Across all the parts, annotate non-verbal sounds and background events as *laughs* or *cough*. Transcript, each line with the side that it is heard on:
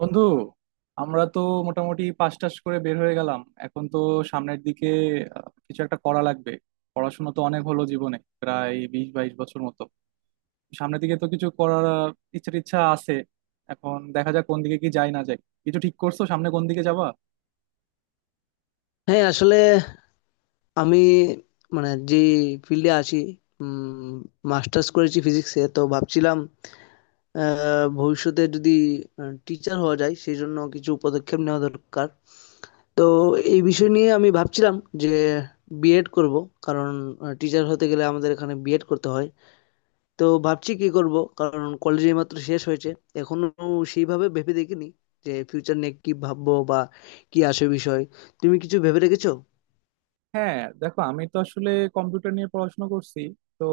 right: বন্ধু, আমরা তো মোটামুটি পাশ টাশ করে বের হয়ে গেলাম। এখন তো সামনের দিকে কিছু একটা করা লাগবে। পড়াশোনা তো অনেক হলো জীবনে, প্রায় বিশ বাইশ বছর মতো। সামনের দিকে তো কিছু করার ইচ্ছা টিচ্ছা আছে। এখন দেখা যাক কোন দিকে কি যায় না যায়। কিছু ঠিক করছো সামনে কোন দিকে যাবা?
left: হ্যাঁ, আসলে আমি মানে যে ফিল্ডে আছি, মাস্টার্স করেছি ফিজিক্সে। তো ভাবছিলাম ভবিষ্যতে যদি টিচার হওয়া যায় সেই জন্য কিছু পদক্ষেপ নেওয়া দরকার। তো এই বিষয় নিয়ে আমি ভাবছিলাম যে বিএড করব, কারণ টিচার হতে গেলে আমাদের এখানে বিএড করতে হয়। তো ভাবছি কি করব, কারণ কলেজে মাত্র শেষ হয়েছে। এখনো সেইভাবে ভেবে দেখিনি যে ফিউচার নিয়ে কি ভাববো বা কি আসে বিষয়। তুমি কিছু ভেবে রেখেছো?
right: হ্যাঁ, দেখো, আমি তো আসলে কম্পিউটার নিয়ে পড়াশোনা করছি। তো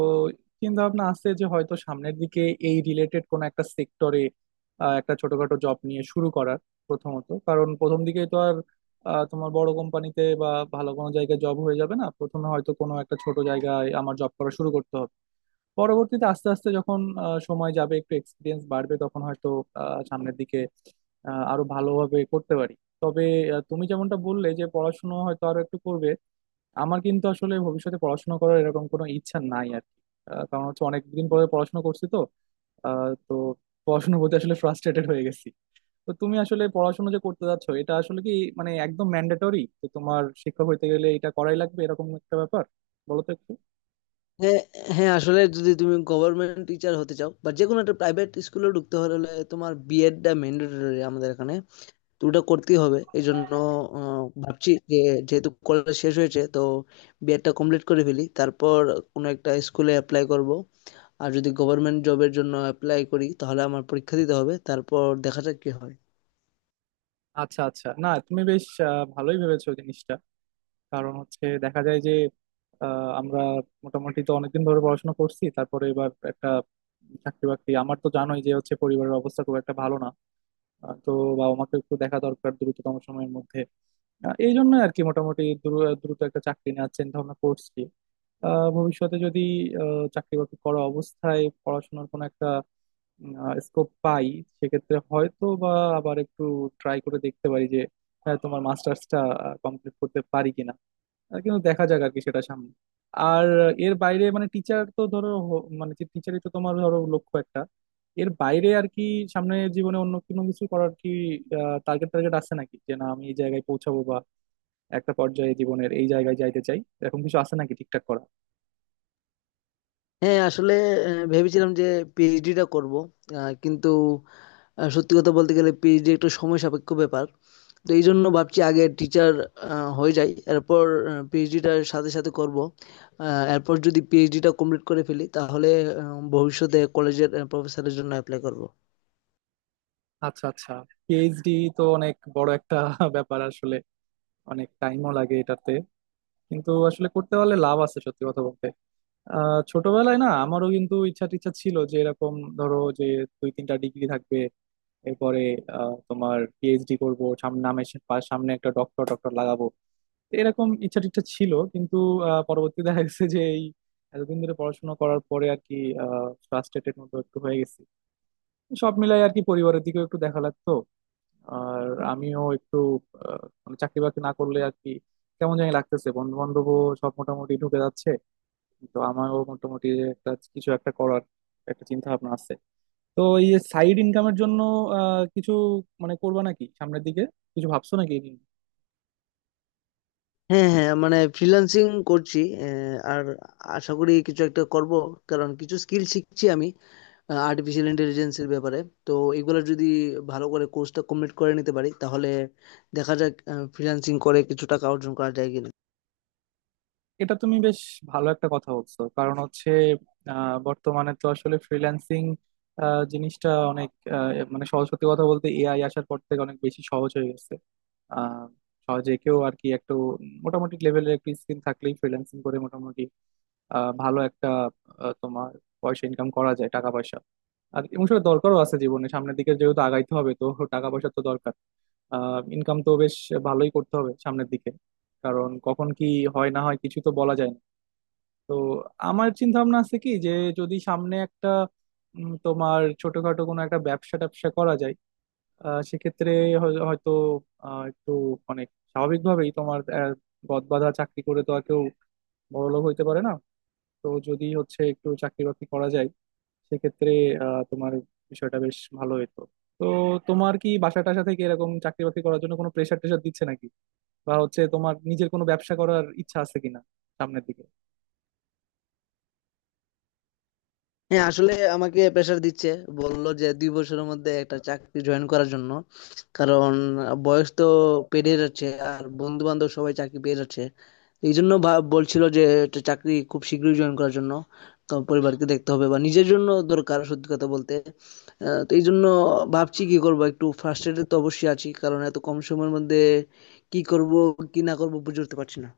right: চিন্তা ভাবনা আছে যে হয়তো সামনের দিকে এই রিলেটেড কোন একটা সেক্টরে একটা ছোটখাটো জব নিয়ে শুরু করার। প্রথমত, কারণ প্রথম দিকেই তো আর তোমার বড় কোম্পানিতে বা ভালো কোনো জায়গায় জব হয়ে যাবে না। প্রথমে হয়তো কোনো একটা ছোট জায়গায় আমার জব করা শুরু করতে হবে। পরবর্তীতে, আস্তে আস্তে যখন সময় যাবে, একটু এক্সপিরিয়েন্স বাড়বে, তখন হয়তো সামনের দিকে আরো ভালোভাবে করতে পারি। তবে তুমি যেমনটা বললে যে পড়াশোনা হয়তো আরো একটু করবে। আমার কিন্তু আসলে ভবিষ্যতে পড়াশোনা করার এরকম কোনো ইচ্ছা নাই আর কি। কারণ হচ্ছে অনেকদিন পরে পড়াশোনা করছি তো। তো পড়াশোনার প্রতি আসলে ফ্রাস্ট্রেটেড হয়ে গেছি। তো তুমি আসলে পড়াশোনা যে করতে যাচ্ছ, এটা আসলে কি মানে একদম ম্যান্ডেটরি যে তোমার শিক্ষক হইতে গেলে এটা করাই লাগবে এরকম একটা ব্যাপার? বলো তো একটু।
left: হ্যাঁ, হ্যাঁ আসলে যদি তুমি গভর্নমেন্ট টিচার হতে চাও বা যে কোনো একটা প্রাইভেট স্কুলে ঢুকতে হলে তোমার বিএডটা ম্যান্ডেটরি আমাদের এখানে। তো ওটা করতেই হবে। এই জন্য ভাবছি যে যেহেতু কলেজ শেষ হয়েছে, তো বিএডটা কমপ্লিট করে ফেলি, তারপর কোনো একটা স্কুলে অ্যাপ্লাই করব। আর যদি গভর্নমেন্ট জবের জন্য অ্যাপ্লাই করি তাহলে আমার পরীক্ষা দিতে হবে, তারপর দেখা যাক কি হয়।
right: আচ্ছা, আচ্ছা, না তুমি বেশ ভালোই ভেবেছো জিনিসটা। কারণ হচ্ছে দেখা যায় যে আমরা মোটামুটি তো অনেকদিন ধরে পড়াশোনা করছি। তারপরে এবার একটা চাকরি বাকরি। আমার তো জানোই যে হচ্ছে পরিবারের অবস্থা খুব একটা ভালো না। তো বাবা মাকে একটু দেখা দরকার দ্রুততম সময়ের মধ্যে। এই জন্য আর কি মোটামুটি দ্রুত একটা চাকরি নেওয়ার চিন্তা ভাবনা করছি। ভবিষ্যতে যদি চাকরি বাকরি করা অবস্থায় পড়াশোনার কোনো একটা স্কোপ পাই, সেক্ষেত্রে হয়তো বা আবার একটু ট্রাই করে দেখতে পারি যে হ্যাঁ তোমার মাস্টার্সটা কমপ্লিট করতে পারি কিনা। আর কিন্তু দেখা যাক আর কি সেটা সামনে। আর এর বাইরে মানে টিচার তো ধরো মানে যে টিচারই তো তোমার ধরো লক্ষ্য একটা। এর বাইরে আর কি সামনের জীবনে অন্য কোনো কিছু করার কি টার্গেট টার্গেট আছে নাকি? যে না, আমি এই জায়গায় পৌঁছাবো বা একটা পর্যায়ে জীবনের এই জায়গায় যাইতে চাই এরকম কিছু আছে নাকি ঠিকঠাক করা?
left: হ্যাঁ আসলে ভেবেছিলাম যে পিএইচডিটা করব, কিন্তু সত্যি কথা বলতে গেলে পিএইচডি একটু সময় সাপেক্ষ ব্যাপার। তো এই জন্য ভাবছি আগে টিচার হয়ে যাই, এরপর পিএইচডিটার সাথে সাথে করব। এরপর যদি পিএইচডিটা কমপ্লিট করে ফেলি তাহলে ভবিষ্যতে কলেজের প্রফেসরের জন্য অ্যাপ্লাই করব।
right: আচ্ছা, আচ্ছা, পিএইচডি তো অনেক বড় একটা *laughs* ব্যাপার আসলে। অনেক টাইমও লাগে এটাতে। কিন্তু আসলে করতে পারলে লাভ আছে সত্যি কথা বলতে। ছোটবেলায় না আমারও কিন্তু ইচ্ছা টিচ্ছা ছিল, যে এরকম ধরো যে দুই তিনটা ডিগ্রি থাকবে, এরপরে তোমার পিএইচডি করবো, সামনে নামের সামনে একটা ডক্টর ডক্টর লাগাবো। এরকম ইচ্ছা টিচ্ছা ছিল। কিন্তু পরবর্তীতে দেখা গেছে যে এই এতদিন ধরে পড়াশোনা করার পরে আর কি ফ্রাস্ট্রেটেড মতো একটু হয়ে গেছি। সব মিলাই আর কি পরিবারের দিকেও একটু দেখা লাগতো। আর আমিও একটু মানে চাকরি বাকরি না করলে আর কি কেমন জানি লাগতেছে। বন্ধু বান্ধবও সব মোটামুটি ঢুকে যাচ্ছে। তো আমারও মোটামুটি একটা কিছু একটা করার একটা চিন্তা ভাবনা আছে। তো এই যে সাইড ইনকামের জন্য কিছু মানে করবা নাকি সামনের দিকে? কিছু ভাবছো নাকি এই নিয়ে?
left: হ্যাঁ, হ্যাঁ মানে ফ্রিল্যান্সিং করছি। আর আশা করি কিছু একটা করব, কারণ কিছু স্কিল শিখছি আমি আর্টিফিশিয়াল ইন্টেলিজেন্সের ব্যাপারে। তো এগুলো যদি ভালো করে কোর্সটা কমপ্লিট করে নিতে পারি তাহলে দেখা যাক ফ্রিল্যান্সিং করে কিছু টাকা অর্জন করা যায় কিনা।
right: এটা তুমি বেশ ভালো একটা কথা বলছো, কারণ হচ্ছে বর্তমানে তো আসলে ফ্রিল্যান্সিং জিনিসটা অনেক মানে সহজ সত্যি কথা বলতে এআই আসার পর থেকে অনেক বেশি সহজ হয়ে গেছে। আহ সহজে কেউ আর কি একটু মোটামুটি লেভেলের একটু স্কিল থাকলেই ফ্রিল্যান্সিং করে মোটামুটি ভালো একটা তোমার পয়সা ইনকাম করা যায় টাকা পয়সা। আর এবং সেটা দরকারও আছে জীবনে, সামনের দিকে যেহেতু আগাইতে হবে তো টাকা পয়সা তো দরকার। ইনকাম তো বেশ ভালোই করতে হবে সামনের দিকে, কারণ কখন কি হয় না হয় কিছু তো বলা যায় না। তো আমার চিন্তা ভাবনা আছে কি যে যদি সামনে একটা তোমার ছোটখাটো কোনো একটা ব্যবসা ট্যাবসা করা যায়, সেক্ষেত্রে হয়তো একটু মানে স্বাভাবিকভাবেই তোমার গদ বাঁধা চাকরি করে তো আর কেউ বড়লোক হইতে পারে না। তো যদি হচ্ছে একটু চাকরি বাকরি করা যায় সেক্ষেত্রে তোমার বিষয়টা বেশ ভালো হতো। তো তোমার কি বাসা টাসা থেকে এরকম চাকরি বাকরি করার জন্য কোনো প্রেশার টেশার দিচ্ছে নাকি? বা হচ্ছে তোমার নিজের কোনো ব্যবসা করার ইচ্ছা আছে কিনা সামনের দিকে?
left: হ্যাঁ, আসলে আমাকে প্রেশার দিচ্ছে। বললো যে ২ বছরের মধ্যে একটা চাকরি জয়েন করার জন্য। কারণ বয়স তো পেরিয়ে যাচ্ছে, আর বন্ধু-বান্ধব সবাই চাকরি পেয়ে যাচ্ছে। এইজন্য ভা বলছিল যে একটা চাকরি খুব শীঘ্রই জয়েন করার জন্য। তো পরিবারকে দেখতে হবে বা নিজের জন্য দরকার সত্যি কথা বলতে। তো এইজন্য ভাবছি কি করব, একটু ফ্রাস্ট্রেটেড তো অবশ্যই আছি। কারণ এত কম সময়ের মধ্যে কি করব, কি না করব বুঝে উঠতে পারছি না।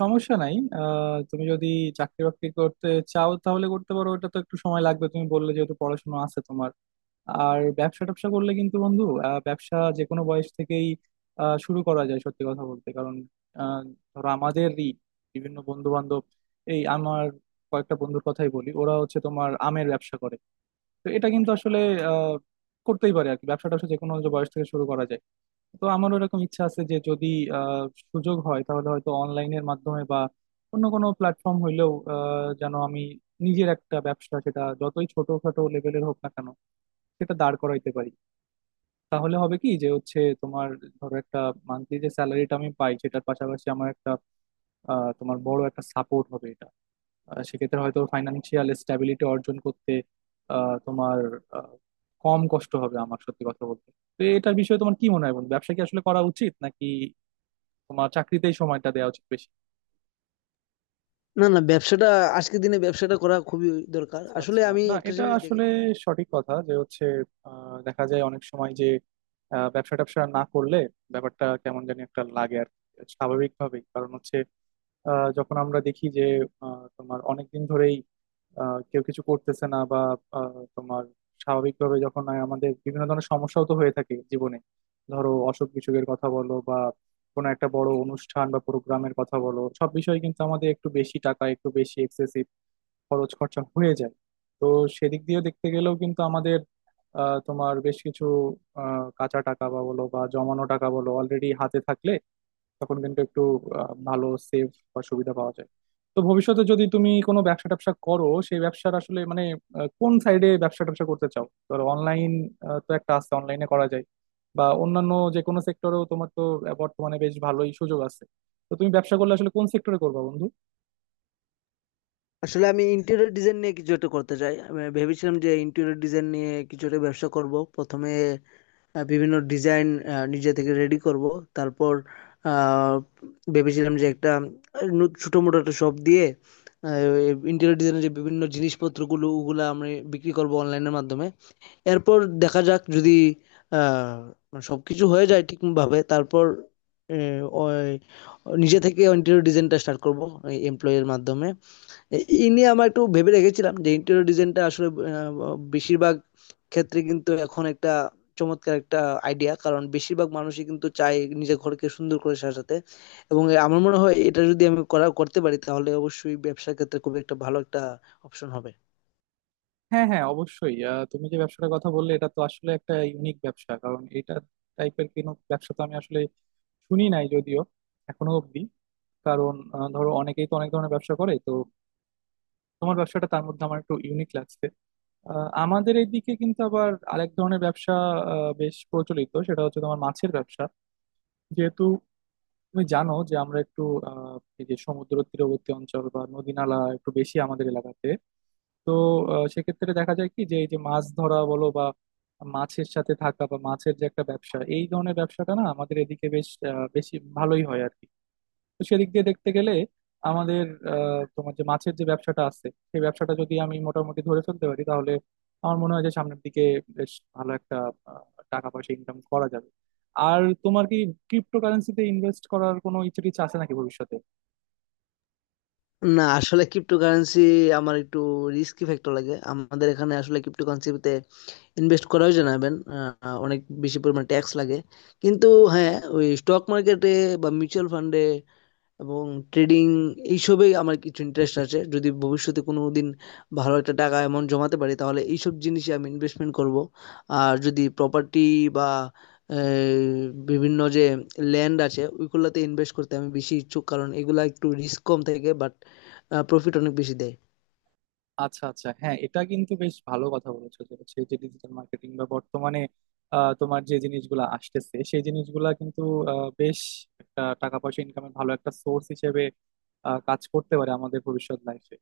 right: সমস্যা নাই। তুমি যদি চাকরি বাকরি করতে চাও তাহলে করতে পারো। ওটা তো একটু সময় লাগবে তুমি বললে, যেহেতু পড়াশোনা আছে তোমার। আর ব্যবসা ট্যাবসা করলে কিন্তু বন্ধু, ব্যবসা যে কোনো বয়স থেকেই শুরু করা যায় সত্যি কথা বলতে। কারণ আহ, ধরো আমাদেরই বিভিন্ন বন্ধু বান্ধব, এই আমার কয়েকটা বন্ধুর কথাই বলি, ওরা হচ্ছে তোমার আমের ব্যবসা করে। তো এটা কিন্তু আসলে আহ, করতেই পারে আর কি, ব্যবসা ট্যাবসা যে কোনো বয়স থেকে শুরু করা যায়। তো আমারও এরকম ইচ্ছা আছে যে যদি আহ, সুযোগ হয় তাহলে হয়তো অনলাইনের মাধ্যমে বা অন্য কোনো প্ল্যাটফর্ম হইলেও যেন আমি নিজের একটা ব্যবসা, সেটা যতই ছোটখাটো লেভেলের হোক না কেন, সেটা দাঁড় করাইতে পারি। তাহলে হবে কি যে হচ্ছে তোমার ধরো একটা মান্থলি যে স্যালারিটা আমি পাই সেটার পাশাপাশি আমার একটা তোমার বড় একটা সাপোর্ট হবে এটা। সেক্ষেত্রে হয়তো ফাইন্যান্সিয়াল স্ট্যাবিলিটি অর্জন করতে তোমার আহ, কম কষ্ট হবে আমার সত্যি কথা বলতে। তো এটার বিষয়ে তোমার কি মনে হয় বন্ধু? ব্যবসা কি আসলে করা উচিত নাকি তোমার চাকরিতেই সময়টা দেওয়া উচিত বেশি?
left: না, না ব্যবসাটা, আজকের দিনে ব্যবসাটা করা খুবই দরকার।
right: আচ্ছা,
left: আসলে
right: আচ্ছা,
left: আমি
right: না
left: একটা
right: এটা
left: জিনিস
right: আসলে
left: দেখেছি।
right: সঠিক কথা যে হচ্ছে দেখা যায় অনেক সময় যে ব্যবসা ট্যাবসা না করলে ব্যাপারটা কেমন জানি একটা লাগে আর কি। স্বাভাবিকভাবেই কারণ হচ্ছে যখন আমরা দেখি যে তোমার অনেক দিন ধরেই কেউ কিছু করতেছে না বা তোমার স্বাভাবিকভাবে যখন আয় আমাদের বিভিন্ন ধরনের সমস্যাও তো হয়ে থাকে জীবনে। ধরো, অসুখ বিসুখের কথা বলো বা কোনো একটা বড় অনুষ্ঠান বা প্রোগ্রামের কথা বলো, সব বিষয়ে কিন্তু আমাদের একটু বেশি টাকা, একটু বেশি এক্সেসিভ খরচ খরচা হয়ে যায়। তো সেদিক দিয়ে দেখতে গেলেও কিন্তু আমাদের তোমার বেশ কিছু কাঁচা টাকা বা বলো বা জমানো টাকা বলো অলরেডি হাতে থাকলে, তখন কিন্তু একটু ভালো সেফ বা সুবিধা পাওয়া যায়। তো ভবিষ্যতে যদি তুমি কোনো ব্যবসা ট্যাবসা করো সেই ব্যবসার আসলে মানে কোন সাইডে ব্যবসা ট্যাবসা করতে চাও? ধরো, অনলাইন। তো একটা আছে অনলাইনে করা যায় বা অন্যান্য যে কোনো সেক্টরেও তোমার তো বর্তমানে বেশ ভালোই সুযোগ আছে। তো তুমি ব্যবসা করলে আসলে কোন সেক্টরে করবা বন্ধু?
left: আসলে আমি ইন্টেরিয়র ডিজাইন নিয়ে কিছু একটা করতে চাই। আমি ভেবেছিলাম যে ইন্টেরিয়র ডিজাইন নিয়ে কিছু একটা ব্যবসা করব। প্রথমে বিভিন্ন ডিজাইন নিজে থেকে রেডি করব। তারপর আ ভেবেছিলাম যে একটা আ নু ছোটমোটো একটা শপ দিয়ে আ ইন্টেরিয়র ডিজাইনের যে বিভিন্ন জিনিসপত্রগুলো ওগুলা আমি বিক্রি করব অনলাইনের মাধ্যমে। এরপর দেখা যাক যদি আ সবকিছু হয়ে যায় ঠিকভাবে, তারপর এ ওই নিজে থেকে ইন্টেরিয়র ডিজাইনটা স্টার্ট করব এমপ্লয়ি এর মাধ্যমে। এ এই নিয়ে আমরা একটু ভেবে রেখেছিলাম যে ইন্টেরিয়র ডিজাইনটা আসলে বেশিরভাগ ক্ষেত্রে কিন্তু এখন একটা চমৎকার একটা আইডিয়া, কারণ বেশিরভাগ মানুষই কিন্তু চায় নিজের ঘরকে সুন্দর করে সাজাতে। এবং আমার মনে হয় এটা যদি আমি করতে পারি তাহলে অবশ্যই ব্যবসার ক্ষেত্রে খুব একটা ভালো একটা অপশন হবে।
right: হ্যাঁ, হ্যাঁ, অবশ্যই। তুমি যে ব্যবসাটার কথা বললে, এটা তো আসলে একটা ইউনিক ব্যবসা। কারণ এটা টাইপের কোনো ব্যবসা তো আমি আসলে শুনি নাই যদিও এখনো অব্দি। কারণ ধরো অনেকেই তো অনেক ধরনের ব্যবসা করে, তো তোমার ব্যবসাটা তার মধ্যে আমার একটু ইউনিক লাগছে। আমাদের এইদিকে কিন্তু আবার আরেক ধরনের ব্যবসা বেশ প্রচলিত, সেটা হচ্ছে তোমার মাছের ব্যবসা। যেহেতু তুমি জানো যে আমরা একটু আহ, এই যে সমুদ্র তীরবর্তী অঞ্চল বা নদী নালা একটু বেশি আমাদের এলাকাতে। তো সেক্ষেত্রে দেখা যায় কি যে এই যে মাছ ধরা বলো বা মাছের সাথে থাকা বা মাছের যে একটা ব্যবসা, এই ধরনের ব্যবসাটা না আমাদের এদিকে বেশ বেশি ভালোই হয় আর কি। তো সেদিক দিয়ে দেখতে গেলে আমাদের তোমার যে মাছের যে ব্যবসাটা আছে সেই ব্যবসাটা যদি আমি মোটামুটি ধরে ফেলতে পারি তাহলে আমার মনে হয় যে সামনের দিকে বেশ ভালো একটা আহ, টাকা পয়সা ইনকাম করা যাবে। আর তোমার কি ক্রিপ্টো কারেন্সিতে ইনভেস্ট করার কোনো ইচ্ছে টিচ্ছে আছে নাকি ভবিষ্যতে?
left: না, আসলে ক্রিপ্টোকারেন্সি আমার একটু রিস্কি ফ্যাক্টর লাগে। আমাদের এখানে আসলে ক্রিপ্টোকারেন্সিতে ইনভেস্ট করাও জানাবেন অনেক বেশি পরিমাণ ট্যাক্স লাগে। কিন্তু হ্যাঁ, ওই স্টক মার্কেটে বা মিউচুয়াল ফান্ডে এবং ট্রেডিং এইসবেই আমার কিছু ইন্টারেস্ট আছে। যদি ভবিষ্যতে কোনো দিন ভালো একটা টাকা অ্যামাউন্ট জমাতে পারি তাহলে এইসব জিনিসে আমি ইনভেস্টমেন্ট করব। আর যদি প্রপার্টি বা আহ, বিভিন্ন যে ল্যান্ড আছে ওইগুলোতে ইনভেস্ট করতে আমি বেশি ইচ্ছুক, কারণ এগুলা একটু রিস্ক কম থাকে বাট প্রফিট অনেক বেশি দেয়।
right: আচ্ছা, আচ্ছা, হ্যাঁ এটা কিন্তু বেশ ভালো কথা বলেছো যে হচ্ছে যে ডিজিটাল মার্কেটিং বা বর্তমানে তোমার যে জিনিসগুলো আসতেছে সেই জিনিসগুলা কিন্তু বেশ একটা টাকা পয়সা ইনকামের ভালো একটা সোর্স হিসেবে কাজ করতে পারে আমাদের ভবিষ্যৎ লাইফে।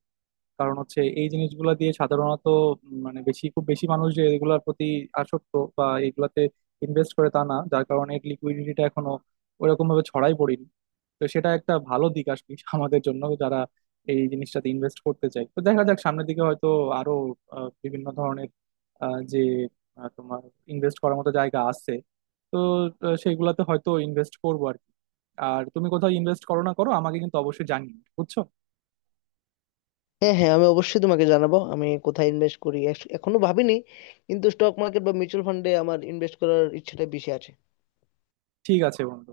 right: কারণ হচ্ছে এই জিনিসগুলো দিয়ে সাধারণত মানে বেশি খুব বেশি মানুষ যে এগুলোর প্রতি আসক্ত বা এগুলাতে ইনভেস্ট করে তা না, যার কারণে লিকুইডিটিটা এখনো ওরকম ভাবে ছড়াই পড়েনি। তো সেটা একটা ভালো দিক আসলে *laughs* আমাদের জন্য যারা এই জিনিসটাতে ইনভেস্ট করতে চায়। তো দেখা যাক সামনের দিকে হয়তো আরো বিভিন্ন ধরনের যে তোমার ইনভেস্ট করার মতো জায়গা আছে। তো সেইগুলাতে হয়তো ইনভেস্ট করবো আর কি। আর তুমি কোথাও ইনভেস্ট করো না করো, আমাকে কিন্তু অবশ্যই জানিও, বুঝছো?
left: হ্যাঁ, হ্যাঁ আমি অবশ্যই তোমাকে জানাবো আমি কোথায় ইনভেস্ট করি। এখনো ভাবিনি, কিন্তু স্টক মার্কেট বা মিউচুয়াল ফান্ডে আমার ইনভেস্ট করার ইচ্ছাটা বেশি আছে।
right: ঠিক আছে বন্ধু।